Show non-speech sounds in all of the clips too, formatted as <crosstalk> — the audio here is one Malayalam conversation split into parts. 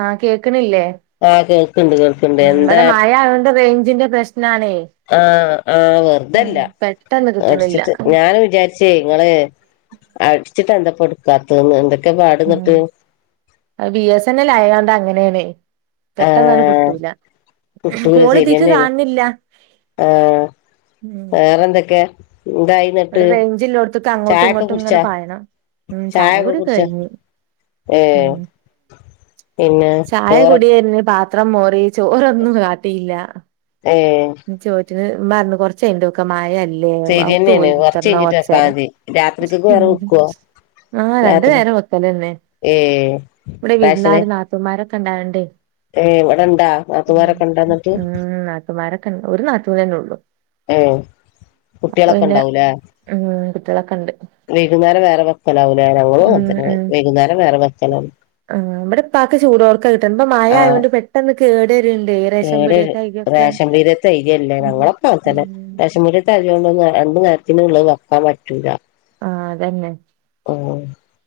ആഹ കേക്ക്ണില്ലേ ആഹ് കേൾക്കണ്ട് കേൾക്കണ്ട് എന്താ ഇവിടെ മഴ ആേഞ്ചിന്റെ പ്രശ്ന ആഹ ആഹ് ഉം വെറുതല്ല പെട്ടെന്ന് കിട്ടണില്ല അടിച്ചിട്ട് ഞാനൻ വിചാരിച്ചേ ഇങ്ങള് അടിച്ചിട്ട് എന്താ പോ എടുക്കാത്തെഎന്തൊക്ക ഉം ബി എസ് എൻ എൽ ആയണ്ട് അങ്ങനെയണേ പെട്ടെന്നാണ് ആഹ് കിട്ടൂല കിട്ടൂല കോള് ശരിയന്നെയാണ് ഇതിക്ക്കാണുന്നില്ല ആഹ് ഉ വേറെന്തൊക്കെ എന്തായി ന്നിട്ട് ഇവിടെ റേഞ്ചിലോടത്തൊക്കെ അങ്ങോട്ടും ചായൊക്കെ ഇങ്ങോട്ടും ഇങ്ങനെ കുടിച്ചാ പായണം ഉം ചായ ചായൊക്കെ കൂടിയെ കുടിച്ചാ കെകഴിഞ്ഞു ഉ ഏഹ് പിന്നെ ചായ ചോറ കുടിയന്നെ പ.. പാത്രം മോറി ചോറൊന്നും കാട്ടില്ല ഏ ഉമ്മറത്തുകുറച്യ്ഞ്ഞിട്ട് വെക്കാമയല്ലേ ഇല്ലെ ശരിയന്നെയാണ് ഔത്തുപോയി കൊറച്ച് കുത്തിർന്നാ കഴിഞ്ഞിട്ട് കെർ ചേരം വെക്കാതി രാത്രിക്കൊക്കെ വേറെ ഉം.. വെക്കുവോ ആഹ് രണ്ടു രാത്രി നേരം വെക്കല്ലന്നെ ഏഹ് ഇവിടെ വിരുന്നാരും നാത്തൂന്മാരൊക്കെ ഇണ്ടായേണ്ടേ ഏ ഇവിടെ ഇണ്ടാ അതുവോരൊക്കെ ഇണ്ടന്നിട്ട് ഉം നാത്തൂമാരൊക്കെ ഒരു നാത്തന്ന തന്നെള്ളു അപ്പൊ കുട്ടികളൊക്കെ പിന്നെ ഉണ്ടാവൂലേ ഉ തിളക്കണ്ട് വൈകുന്നേരം വേറെ വക്കലാവ ഞൻങ്ങ അ വൈകുന്നേരം വേറെ വക്കലും ആ് നമ്മടെ പാക്ക് ചൂടോർക്ക കിട്ടണം ഇപ്പ ആഹ് മഴയത്ൊണ്ട് പെട്ടെന്ന് കേടരുണ്ട്േ റശൻമ്പൊടിയ തൈകൊക്കെ ധൈര്യമല്ലേ ഞങ്ങളൊപ്പ അത്തന്നെ വിശമുരി ത അലൊണ്ട് രണ്ടു നേരത്തിനന് ഉള്ള വെക്കാൻ പറ്റൂില്ല ആഹ അതന്നെ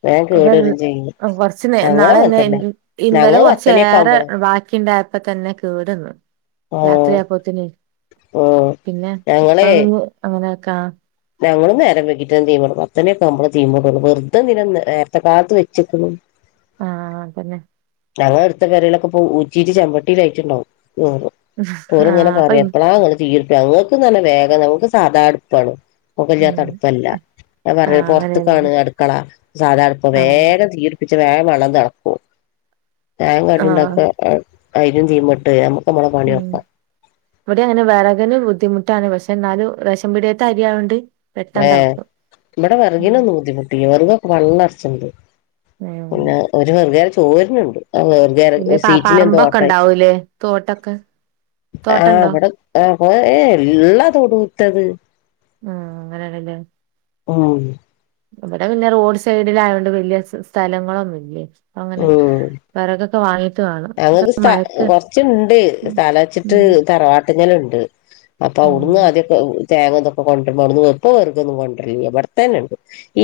വേം കേടരും ചെയ്യും അ കൊറച്ച് ഞങ്ങളും നാളെന്നെ അങ്ങൻതന്നെ ഇന്നലെ ഞങ്ങള് കുറച്ച് പത്തണിയൊക്കെ വേറെ ആവുമ്പളാ ബാക്കിണ്ടായപ്പോ തന്നെ കേടുന്നു ആഹ് രാത്രി ആപ്പത്തിന് ആഹ് പിന്നെ അപ്പ അങ്ങനെ ഞങ്ങള്ൾ നേരം വെക്കിട്ട തീമട്ടക്കും അത്തനെയൊക്കെ നമ്മള് തീപോട്ടും വെറുതെ ഇന നേരത്തെ കാലത്ത് വെച്ചക്കുന്നു ആഹതന്നെ ഞങ്ങെളെ അടുത്ത പെരയിലൊക്കെ ഇപ്പോ ഊറ്റീട്ട് ചെമ്പട്ടീല് ആയിറ്റ്ണ്ടാവും <unintelligible> ഓരിങ്ങനെ ആഹ് പറയാ അപ്പം എപ്പളാ ഇങ്ങള് <unintelligible> ഇങ് <unintelligible> നല്ല വേഗം ഞങ്ങക്ക് സാധാ അടുപ്പാണ് പൊകയില്ലാത്ത ഉം അടുപ്പല്ല അതാ പറഞ്ഞെ ആഹ് അങ്ങനെയാണ് പൊറത്തക്കാണ് അടുക്കള സാധാ അടുപ്പാ ആഹ് വേഗം തീപിടിച്ച് ച്ച് വേഗം വെള്ളം തെളക്കും ചായേം ആഹ് കടിണ്ടാക്കാ അ അയിനും തീമട്ട് നമ്മളെ ഉം പണിയൊക്കാ ഇവിടെ അങ്ങനെ വെറകിന് ബുദ്ധിമുട്ട് ട്ടാണ് പക്ഷെ എന്നാലും റേശൻ പീട്യേത്തെ അരിയായോണ്ട് പെട്ടെന്ന് ഏഹ് തിളക്കും ഇവിടെ ഉം വെറുഗിനൊന്നും ബുദ്ധിമുട്ടില്ല വെറുകൊക്കെ പള്ളറച്ച്ണ്ട് ഉം പിന്നെ ഒരു വെറുകോര ചോരുന്നുണ്ട് ആഹ് പിന്നെ വെറുകോര പ സീറ്റിൻ്റെ എന്തോ പറമ്പൊക്കെ കൊഴപ്പായിറ്റ് ഉണ്ടാവൂലേ തോട്ടൊക്കെ ആഹ് തോട്ടണ്ടോ ഇവിടെ ആഹ് കൊ ഏ ഇള്ള തൊടൂത്തത്. ഉം അങ്ങനെയാണ്ല്ലേ ഉം ഇവിടെ പിന്നെ റോഡ് സൈഡിലായതോണ്ട് വെല്ല്യ സ് സ്ഥലങ്ങളൊന്നുംല്ലേ അങ്ങനെ ഉം വെറകൊക്കെ വാങ്ങി ഞങ്ങക്ക് സ്ഥ കൊറച്ച്ണ്ട് ഉം സ്ഥലച്ചിട്ട് ഉം തറവാട്ടിന്നലെ ഇണ്ട് അപ്പൊ അവിടുന്ന് ആദ്യൊക്കെ തേങ്ങതൊക്കെ കൊണ്ടരുമ്പോ അന്ന് ഇപ്പോ വെറകൊന്നും കൊണ്ടരലില്ല ഇബടത്തെന്നെണ്ട്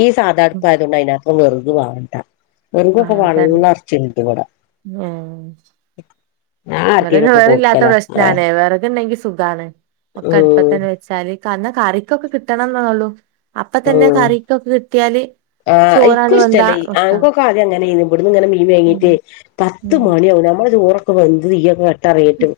ഈ സാധാ ഉം അടുപ്പായത് കൊണ്ട് അതിനാത്രം വെറുക് വാണ്ട. വെറുകൊക്കെ ആഹ് അതാണ് പള്ളറച്ച് ഇണ്ട് ഇവിടെ. ഞാൻ വടെ ആർക്കേലൊക്കെ വേറെ ഇല്ലാത്ത കൊടുക്കലാ ആഹ് പ്രശ്നണേ വെറക് ഉണ്ടെങ്കി സുഖണ് ഒക്കെ ഉം അടുപ്പത്തന്നെ വെച്ചാല് കാരണം കറിക്കൊക്കെ കിട്ടണം ന്നൊള്ളൂ അപ്പ തന്നെ ഉം കറിക്കൊക്കെ കിട്ടിയാല് ആഹ് ഇൻക്കും ചോറാണ്ട് വെന്താ ഇഷ്ടല്ലേ വെക്കാ ആങ്ങക്കൊക്കെ ആദ്യം അങ്ങനെയ്നു ഇവിടുന്ന് ഇങ്ങനെ മീൻ ഉം വേങ്ങീട്ട് പത്ത് ഉം മണി ആവും നമ്മളെ ചോറൊക്കെ വെന്ത് തിയൊക്കെ കട്ടാറീട്ട്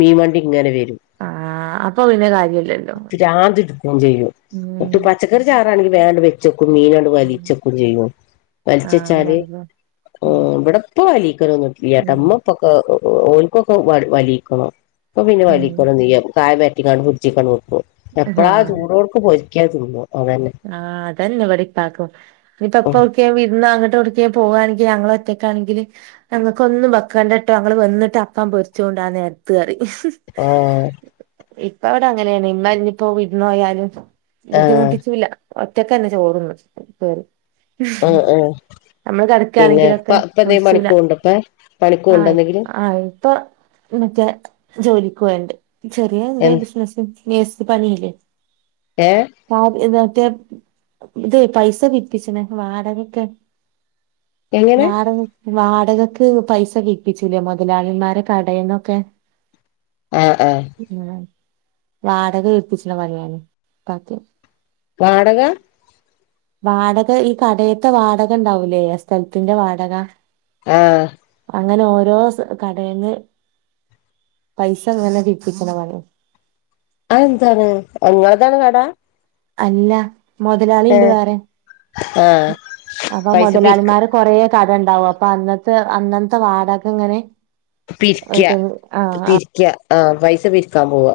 മീൻ വണ്ടി ഇങ്ങനെ വരും ആഹ് അപ്പൊ പിന്നെ കാര്യല്ലല്ലോ പിരാന്ത് പിടിക്കും ചെയ്യൂ ഉം ട്ട് പച്ചക്കറി ചാറാണെങ്കി വേ അണ്ട് വെച്ചക്കും ചെയ്യും മീനണ്ട് ഉം വലിച്ചെക്കും ചെയ്യോ ആഹ് അങ്ങനാണ്ല്ലേ ആഹ് വടെപ്പ വലിക്കനൊന്നില്ലട്ട ഉം ഇമ്മപ്പൊക്ക ഓൽക്കൊക്കെ വലിക്കണം പ്പ പിന്നെ ഉം വലിക്കണന്നില്ല കായം പരട്ടിക്കാണ്ട് ഫ്രി ജ്ക്കാണ്ട് വെക്കും എപ്പഴാ ആഹ് ചൂടോട്‌ക്കെ പൊരിക്കാ തിന്നും അതന്നെ ആഹ് അതന്നെ വടെ പ്പാക്കും ഇനിപ്പ എപ്പ ഓക്ക വിരുന്ന് അങ്ങോട്ട് ഒട്ക്കെ പോവാണെ ങ്കി ഞങ്ങളൾ ഒറ്റക്കാണെങ്കിൽ ഞങ്ങക്ക് ഒന്നും വക്കണ്ട ട്ടോ ഞങ്ങൾ വന്നിട്ട് അപ്പ പൊരിച്ചോണ്ട് ആഹ് നേരത്ത് കറി ആഹ് ഇപ്പ അവിടെ അങ്ങനെണ് ഇമ്മഞ്ഞിപ്പോ വിര്ന്ന് പോയാലും ആഹ് ബുദ്ധിമുട്ടിച്ചൂല്ല ഒറ്റക്കന്നെ ചോറുന്നു പേര് ആഹ് ആഹ് നമ്മള് പിന്നെ ഇപ്പ കകടക്കണെങ്കിലൊക്കെ ഇപ്പ എന്തേലും പണിക്ക് വിളിച്ചൂല പോവ്ണ്ടോ ഇപ്പ പണിക്ക് പോവ്ണ്ടോ ആഹ് എന്തെങ്കിലും ആഹ് ഇപ്പൊ മറ്റേ ജോലിക്ക് പോവേണ്ട് ചെറിയ എ എന്ത ബിസിനസ് പണിയില്ലേ ഏഹ് ഇതറ്റേ ഇതെ പൈസ പിപ്പിച്ച്ണെ വാടകൊക്കെ എങ്ങനെ വാടക വാടകക്ക് പൈസ പിരിപ്പിച്ചൂല്ലേ മുതലാളിന്മാരെ കടയന്നൊക്കെ ആഹ് ആഹ് ഉം വാടക പിരിപ്പിച്ച്ണ പണിയാണ് ഇപ്പാക്ക് വാടക വാടക ഈ കടയത്തെ വാടക ഉണ്ടാവൂലേ സ്ഥലത്തിന്റെ വാടക ആഹ്‌ അങ്ങനെ ഓരോ കടയിന്ന് പൈസ അങ്ങനെ വിപ്പിക്കണ പണി അ എന്താണ് നിങ്ങതാണ് കട അല്ല മുതലാളി ഏഹ് ഉണ്ട് വേറെ ആഹ് അപ്പൊ പൈസ പിരിക്ക് മുതലാളിമാരെ കൊറേ കട ഉണ്ടാവും അപ്പൊ അന്നത്തെ അന്നനത്തെ വാടക ഇങ്ങനെ പിരിക്ക ആഹ് പിതിരിക്ക ആഹ പൈസ പിരിക്കാൻ പോവാ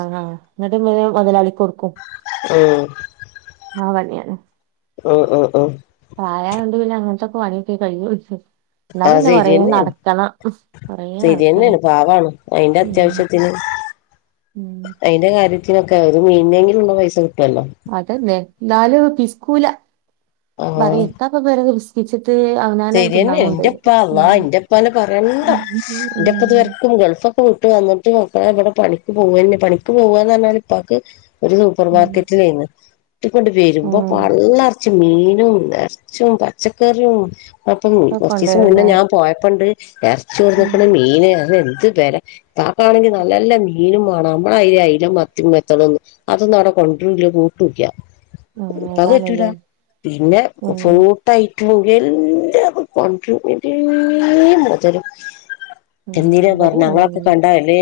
ആ ആ എന്നിട്ട് നമ്മൾ മുതലാളിക്ക് കൊടുക്കും ഉഏ ആ പണിയാണ് ഓ ഓ ഓ പ്രായമായതോണ്ട് പിന്നെ അങ്ങനത്തെൊക്കെ പണിയൊക്കെ കഴിയൂ ആ ശരിയന്നെയാണ് കൊറേ നടക്കണേ ശരിയന്നെയാണ് പാവാണ് അയിന്റെ ഉം അത്യാവശ്യത്തിന് ഉം അതിന്റെ കാര്യത്തിനൊക്കെ ഒരു മീനിനെങ്കിലും ഉണ്ടോ പൈസ കിട്ടുവല്ലോ അതന്നെ എന്നല് പിസ്കൂല മറി ആഹ് എത്താപ്പ വേര പിസ്കിച്ച ശരിയെന്നെ എന്റെപ്പാ അള്ളാ എന്റെപ്പനെ പറയണ്ട ഉം ഉം എന്റെപ്പ ഇത്വർക്കും ഗൾഫ് കൂട്ട് വന്നിട്ട് അ ഇവിടെ പണിക്ക് പോവന്നെ പണിക്ക് പോവന്ന് പറഞ്ഞാൽ ഉപ്പക്ക് ഒരു സൂപ്പർമാർക്കറ്റിൽ ചെയ്യന്ന് ഇട്ടിക്കൊണ്ട് വരുമ്പോ ഉം പള്ളറച്ച മീനും ഇറച്ചും പച്ചക്കറിയും അപ്പൊ ഒക്കെ കുറച്ച ദിവസം മുന്നേ ഉണ്ടായിരുന്നേ ഞാൻ പോയപ്പുണ്ട് ഇറച്ചി ഉം വന്നിക്കണ് മീന് അത എന്ത് വാപ്പാണെങ്കിൽ നല്ല നല്ല മീനും വേണം നമ്മള അ അയല മത്തി എത്തണംന്ന് അതൊന്ന അവിടെ കൊ ല്ല ബോട്ടുമില്ല ഉം ഇക്കാക്ക് പറ്റൂല അതാണല്ലേ പിന്നെ ഉം ഫോട്ടായിട്ട് പോകൽ ക്രന് രെ മുതൽ ഉം എന്നനര പറഞ്ഞ ഇബടേം ഞങ്ങളൊക്കെ കണ്ട എല്ലേ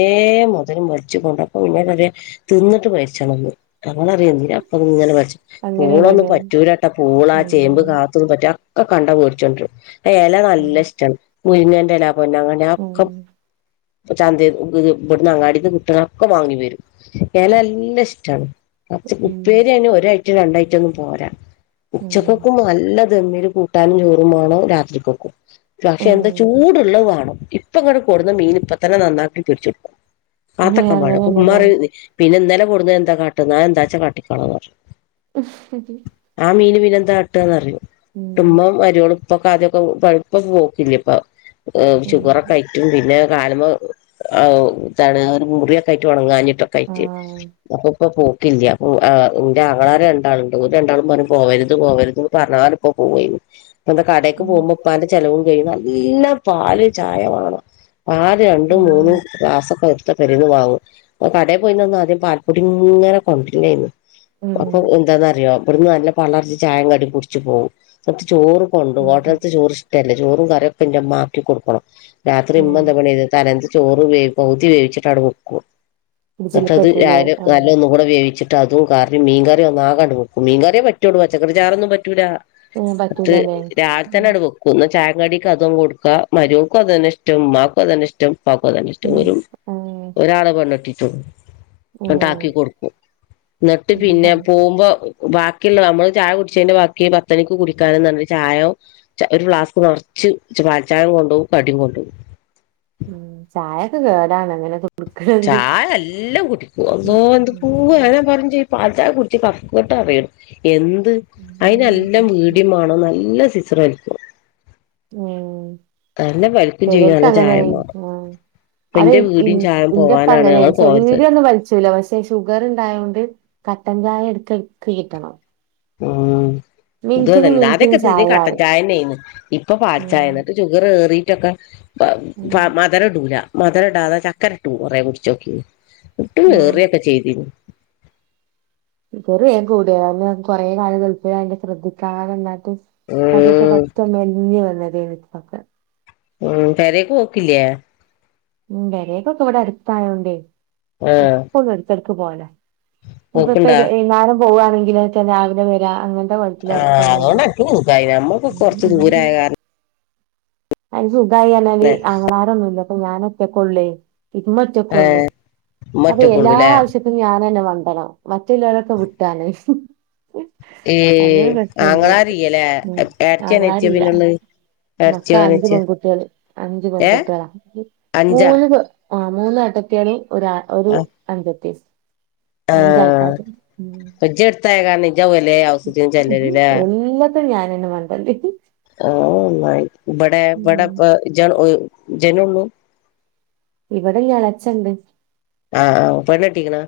മുതലും വരിച്ചു കൊണ്ടപ്പോ ഇന്നട അത തിന്നിട്ട് വരിച്ചണംന്ന് പൂളറിയീ അപ്പൊ ഇങ്ങനെ പച്ചു അങ്ങനെന്നെ പൂളൊന്നും അങ്ങനെയാണല്ലേ പറ്റൂരട്ടാ പൂളാ ചേമ്പ് ഉം കാലത്തൊന്നും പറ്റ ഒക്കെ കണ്ടാ വേടിച്ചോണ്ടുവരും ഇല ഉം നല്ല ഇഷ്ടമാണ് മുരിങ്ങേന്റെ ഇല ന്നെ അങ്ങനെയ ഉം ഒക്കെ ചന്ത ഇവിടന്ന് അങ്ങാടിന്ന് കിട്ടനൊക്കെ വാങ്ങി വരും ഇല എല്ലാം ഇഷ്ടമാണ് കുറച്ച് ഉം കുപ്പേര് തന്നെ അ ഒരായിട്ടും രണ്ടായിട്ടും ഒന്നും പോരാ ഉം ഉച്ചക്കൊക്ക നല്ല എന്തേലും കൂട്ടാനും ചോറും വേണം രാത്രി പൊക്കും പക്ഷെ എന്താ ഉം ചൂടുള്ളത് വേണം ഇപ്പ ഇങ്ങട്ട കൊണ്ടുന്ന മീൻ ഇപ്പ തന്നെ നന്നാക്കി പൊരിച്ചടുക്കും ഏ കാത്തക്കമ്പഴ അപ്പൊ ഉമ്മ അങ്ങനെയാണല്ലേ പറയും പിന്നെ ഇന്നലെ കൊണ്ടുന്നത് എന്ത കാട്ടുന്നത് ഞാൻ എന്താച്ചാ കാട്ടിക്കൊള്ളാൻ പറഞ്ഞു അതെ ആ മീന് പിന്നെന്താ കാട്ടുകെന്നറിഞ്ഞു കുടുംബം വരിയോളും ഇപ്പൊക്കെ അതൊക്കെ പഴുപ്പൊ പോക്കില്ല ഇപ്പൊ ഷുഗറൊക്കെ ഉം കയിറ്റും പിന്നെ കാലുമേ ഇതാണ് മുറിയൊക്കെ ആയിട്ട് ഉണങ്ങഞ്ഞിട്ട യിട്ട് ആഹ് അപ്പ ഇക്ക പോ ല്ല എന്റെ ആങ്ങളമാര് രണ്ടാളുണ്ട് ഓൾ രണ്ടാളും പറഞ്ഞ് പോവരുത് പോവരുതെന്ന് പറഞ്ഞാലെ ഇപ്പോ പോയിന്ന് അപ്പന്ത കടക്ക് ഉം പോകുമ്പോ ഉപ്പാന്റെ ചെലവും കഴിയും നല്ല പാല് ചായ വേ ണം ആറ് രണ്ടും ഉം മൂന്നും ക്ലാസ്സൊക്കെ വരും ഇപ്പൊ പെരെന്ന് വാങ്ങും കടയിൽ പോയിന്നൊന്നും ആദ്യം പാൽപ്പൊടി ഇങ്ങനെ കൊണ്ടരുവാരുന്നു ഉം അപ്പൊ എന്താന്നറിയോ അവിടന്ന് നല്ല പള്ളർച്ച് ചായ കടി കുടിച്ചു പോകും ചിലപ്പം ചോറും കൊണ്ട്പോകും ഉം ഹോട്ടലത്ത് ചോറ് ഇഷ്ടല്ല ചോറും കറൊക്കെ ഇമ്മആക്കി കൊടുക്കണം രാത്രി ഇമ്മ ഉം എന്താ പണി ചെയ്ത് തലേ ദിവസ ചോറ് വേവും പകുതി വേവിച്ചിട്ട് അവി വെക്കും ഇതില് എന്നിട്ടത് പറ്റൂല രാവിലെ നല്ല ആഹ് ഒന്ന് കൂടെ വേവിച്ച അതും കാരണം മീൻകറിയ ഒന്ന ആകാണ്ട് വെക്കും മീൻകറിയ പറ്റോള്ളൂ പച്ചക്കറി ചാറൊന്നും പറ്റൂല ഉം എന്നിട്ട് പറ്റില്ലല്ലേ ല്ലെ രാവിലെ തന്നെട് വെക്കുംന്ന് ചായങ്കടി ടിക്ക് അതും കൊടുക്കുക മരുമോൾക്കും അതുന്നെ ഇഷ്ടം ഉമ്മാ ക്കുംഅതന്നെ ഇഷ്ടം ന്ന ഇഷ്ടം ഉം ഒരു ഉം ഒരാളെ പെണ്ണട്ടിട്ടുള്ളൂ ഉം ട്ടാക്കി കൊടുക്കും എന്നിട്ട് എന്താ പിന്നെ പോകുമ്പോ ബാക്കിയുള്ള നമ്മള് ചായ കുടിച്ചേതിന്റെ ബാക്കി പത്തണക്ക് കുടിക്കാനന്ന ചായോ ഒരു ഫ്ലാസ്ക് നിറച്ച് പാൽ ചായേം കൊണ്ടുപോവും കടിയും കൊണ്ടുപകും ഉം ചായൊക്കെ കേടാണ്‌ അങ്ങനെ കു ചായ എല്ലാം കുടിക്കൂ ഉം അന്നോ എന്ക്കൂ ഉം അനെ പറഞ്ചീ പാൽ ചായ കുടിച്ച് കഫക്കെട്ട് അറയും എന്ത് അതിനെല്ലാം ഉം വീടിയമാണ നല്ലസി ശ്രമിക്ക ഉം ചെയ്യും ചിലർക്ക് നല്ല അങ്ങനെ ചായേം മാണം ഉം അപ്പൊ അതെ ഇന്റെ വീടിയും ചായേം ഇന്റപ്പ പോവാനാണ് ഞങ്ങൾ അങ്ങനെയിരുന്നു പോവരുത് വീടിയൊന്നും വലിച്ചൂല പക്ഷെ ഷുഗർ ഇണ്ടായോണ്ട് കട്ടൻ ചായ എടുക്ക എടുക്ക് കിട്ടണം ഉം ഇത് മിനിറ്റിന് തന്നെ മിനിറ്റിന് ആദ്യക്കെ ക്കെ ചായ ഇ കട്ടൻ പറയും ചായ തന്നെയന്ന് ഇപ്പൊ പാൽച്ചായ ഉം എന്നിട്ട് ഷുഗറെ ഏറി ക്കെ ഉം മദരടൂല മദര ഇടാതെ ചക്കര ടൂ കുറെ കുടിച്ചോക്കി ഇട്ടും ഉം വേറൊക്കെ ചെയ്തിന്നു കുറെ ആയി കൂട്ടുകാരന് കുറെ നാളുകൾ ഗൾഫിലായൊണ്ട് ശ്രദ്ധിക്കാവുന്ന - തടിയൊക്കെ ഉം പറ്റെ മെലിഞ്ഞു വന്നത് പക്ക ഉം കറിയൊക്കെ വയ്ക്കില്ലേ ഉം പേരെക്കൊക്കെ ഇവിടെ അടുത്തായൊണ്ടേ ആഹ് എപ്പഴും ഇടക്കിടക്ക് പോകലാ ഇപ്പ പോക്ക്ണ്ടാ ഇപ്പൊനും വൈകുന്നേരം പോവുവാണെങ്കിലെ രാവിലെ വരാ അങ്ങന ആ അതുകൊണ്ട് <unintelligible> നമ്മക്ക് കൊറച്ച് ദൂരായ കാരണം അതിന് സുഖമായിഞ്ഞാല് ആങ്ങളരൊ ന്നുല്ല അപ്പൊ ഞാനൊറ്റക്കോള്ളെ ഇമ്മറ്റക്കള്ളു അപ്പൊ ഉമ്മറ്റക്കൊള്ളൂല്ലേ എല്ലാവശ്യത്തും ഞാൻ തന്നെ വണ്ടണം ബാക്കില്ലോല്ലോക്കെ വ്ട്ടാണ് ഏ ആങ്ങളാരില്ലല്ലേ, ഉം ഏട്ത്തി, അനിയത്തിയാ, പിന്നെള്ളെ ഏട് ക്ക അണ്ട് അനിയത്തിയോ പെൺകുട്ട്യാള് അഞ്ച് പെൺകുട്ടി ആളാ അഞ്ചാ മൂന്ന് ആ മൂന്ന്ഏട്ടത്തിയാള് ഒര ഒരു ആഹ് അൻജത്തിം ആഹ് അഞ്ചൾക്കാര് ഉം ഇജ്ജ് എടുത്തായ കാരണം ഇജ്ജാവല്ലേ ഹൗസിത്തിന് ചെല്ലലില്ലേ എല്ല ല്ലത്തിനും ഞനെന്നെ മണ്ടണ്ടെ ആഹ് അഹ് ന്നന്നായി ഇബെടെ ബടപ്പം ഇജണ്ട് ഇജനോള്ളു? ഇവടെ ഇഞ് എളച്ചണ്ട് ആഹ് ആഹ് പെണ്ണ്ട്ടിക്ണോ?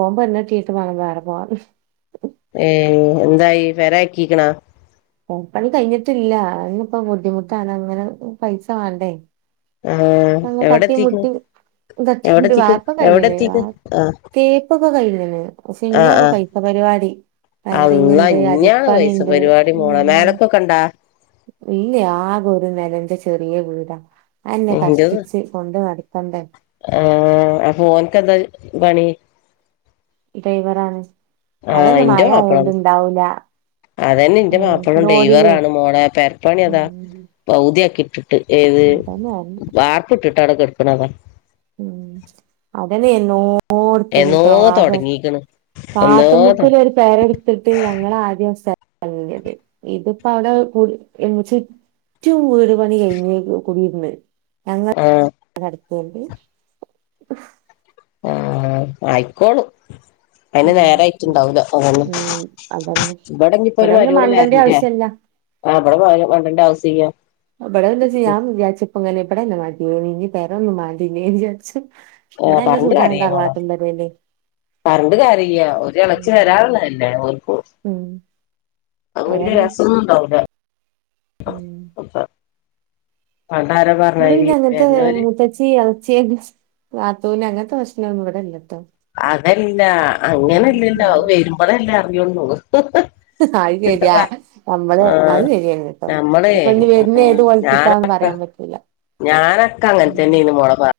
ഓം പെണ്ണ് കെട്ടീട്ട് മാണം വേറെ പോകാൻ ഏ എന്തായി പെരക്കിക്ണാ പണി കഴിഞ്ട്ടില്ല അയ്ന് ഇപ്പോ ബുദ്ധിമുട്ടാണ് അങ്ങനെ പൈസ വാണ്ടേ ആഹ് അങ്ങ് എവിടെ തട്ടി എത്തിക്കണ് മുട്ടി തട്ടി എവിടെ മുട്ടി എത്തിക്കും വാർപ്പോക്കെ എവിടെ കഴിഞ്ന് വ എത്തിക്കും ആഹ് തേപ്പൊക്കെ കഴിഞ്ന് പക്ഷെ ആഹ് ഇഞാണ് ആഹ് പൈസ പരിപാടി അള്ളാ വയറിങ്ണ്ട് ഇഞ്ഞാണ് പൈസ അടിപ്പണിണ്ട് പരിപാടി ഹ് മോളെ മേലക്കൊക്കെ ഇണ്ടാ ഇല്ലെ ആകെ ഒരു നെലന്റെ ചെറിയ വീടാ അതെന്നെ ഇന്റെത് കഷ്ടിച്ച് കൊണ്ട് നടക്കണ്ടേ ആഹ് അപ്പോ ഓൻക്കെന്താ പണി ഡൈവറാണ് അതെന്നെ മഴ ആയോണ്ട് ഇണ്ടാവൂല അതനെ ഇന്റെ ഉം മാപ്പളീം ലോഡിങ്ങേ ഡ്രൈവറാണ് മോളെ പെര്പ്പണി അതാ ഉം പൗത്യാക്കി ഏത് അതന്നെ പറഞ്ഞെ വാർപ്പ് ഇട്ടിട്ട് ഔടെ കെട്ക്ണതാ ഉം അതന്നെ എന്നോ എന്നോ ഇട്ത്നട്ടോ ആകെ തൊടങ്ങീക്ക്ണ് എന്നോ തൊ കാട്ട്മുക്ക്ല് ഒരു പേരട്ത്ത്ട്ട് ഞങ്ങള് ആദ്യം സ് വല്ല്യത് ഇത്പ്പ ഔടെ <unintelligible> ച്ചൂര് പണി കയ്ഞ് കുടിര്ന്ന് ആ <unintelligible> അ അ അയ്ക്കോളും അയിന് ഉം നേരായിറ്റ്ണ്ടാവൂല അതെന്നെ ഉം അതന്നെ ഇവിടെ ഞ്ഞിപ്പോ ഒരു പിന്നെ മരോള് മണ്ടന്റെ വെര്ണ്ടേ ആവശ്യല്ല ആ വടെ <unintelligible> ബടെ പിന്നെ ജിയാൻ വിജാര്ച്ച്ക്കും <unintelligible> ബടെന്നെ മത്യേനി ഞ്ഞ് പെരൊന്നും മാണ്ടില്ല്യേനിജാര്ച്ചും ഏ പർഞ്ഞിട്ട് കാര്യയ്യ മോളെ പർഞ്ഞ്ട്ട് കര്യയ്യ ഒര് എളച്ചി ഉം വരാള്ളെല്ലെ ഓൽക്കു ഉം അത് വല്യ അതന്നെ രസാെന്നുണ്ടാവൂല ഉം ഇവ്ടെ പിന്നെ അങ്ങൻത്തെ വര്ണോര് മൂത്തച്ചി എളച്ച്യേ നാത്തൂന് അങ്ങൻത്തെ പ്രശ്നാെന്നു ഇവ്ടെല്ല അതല്ല അങ്ങനല്ലല്ലോ ഉം അത് വര്മ്പളല്ലേ അറിയാെള്ളൂ അത് ശെരിയാ നമ്മള് അത് സെരിയന്നെട്ടോ നമ്മളെ ഇപ്പൊ ഇഞ്ഞ് വര്ണെ ഏത് കാേലത്ത്ക്കാന്ന് പറയാ ൻ പറ്റൂല്ല ഞാനക്കെ അങ്ങൻത്തന്നെന്ന് മാേള പർ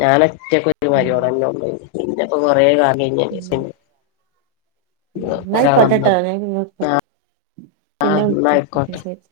ഞാനാെറ്റക്കാെര് ഉം മരോളെന്നൊള്ളേനി പിന്നെപ്പോ കൊറേ കാ പിന്നെ <unintelligible> ന്നായ്‌കോട്ടെട്ടോ ഞാ <unintelligible> പിന്നെ ആഹ് വ് <unintelligible> ന്നാ ച്ച ആയിക്കോട്ടെ ശെരി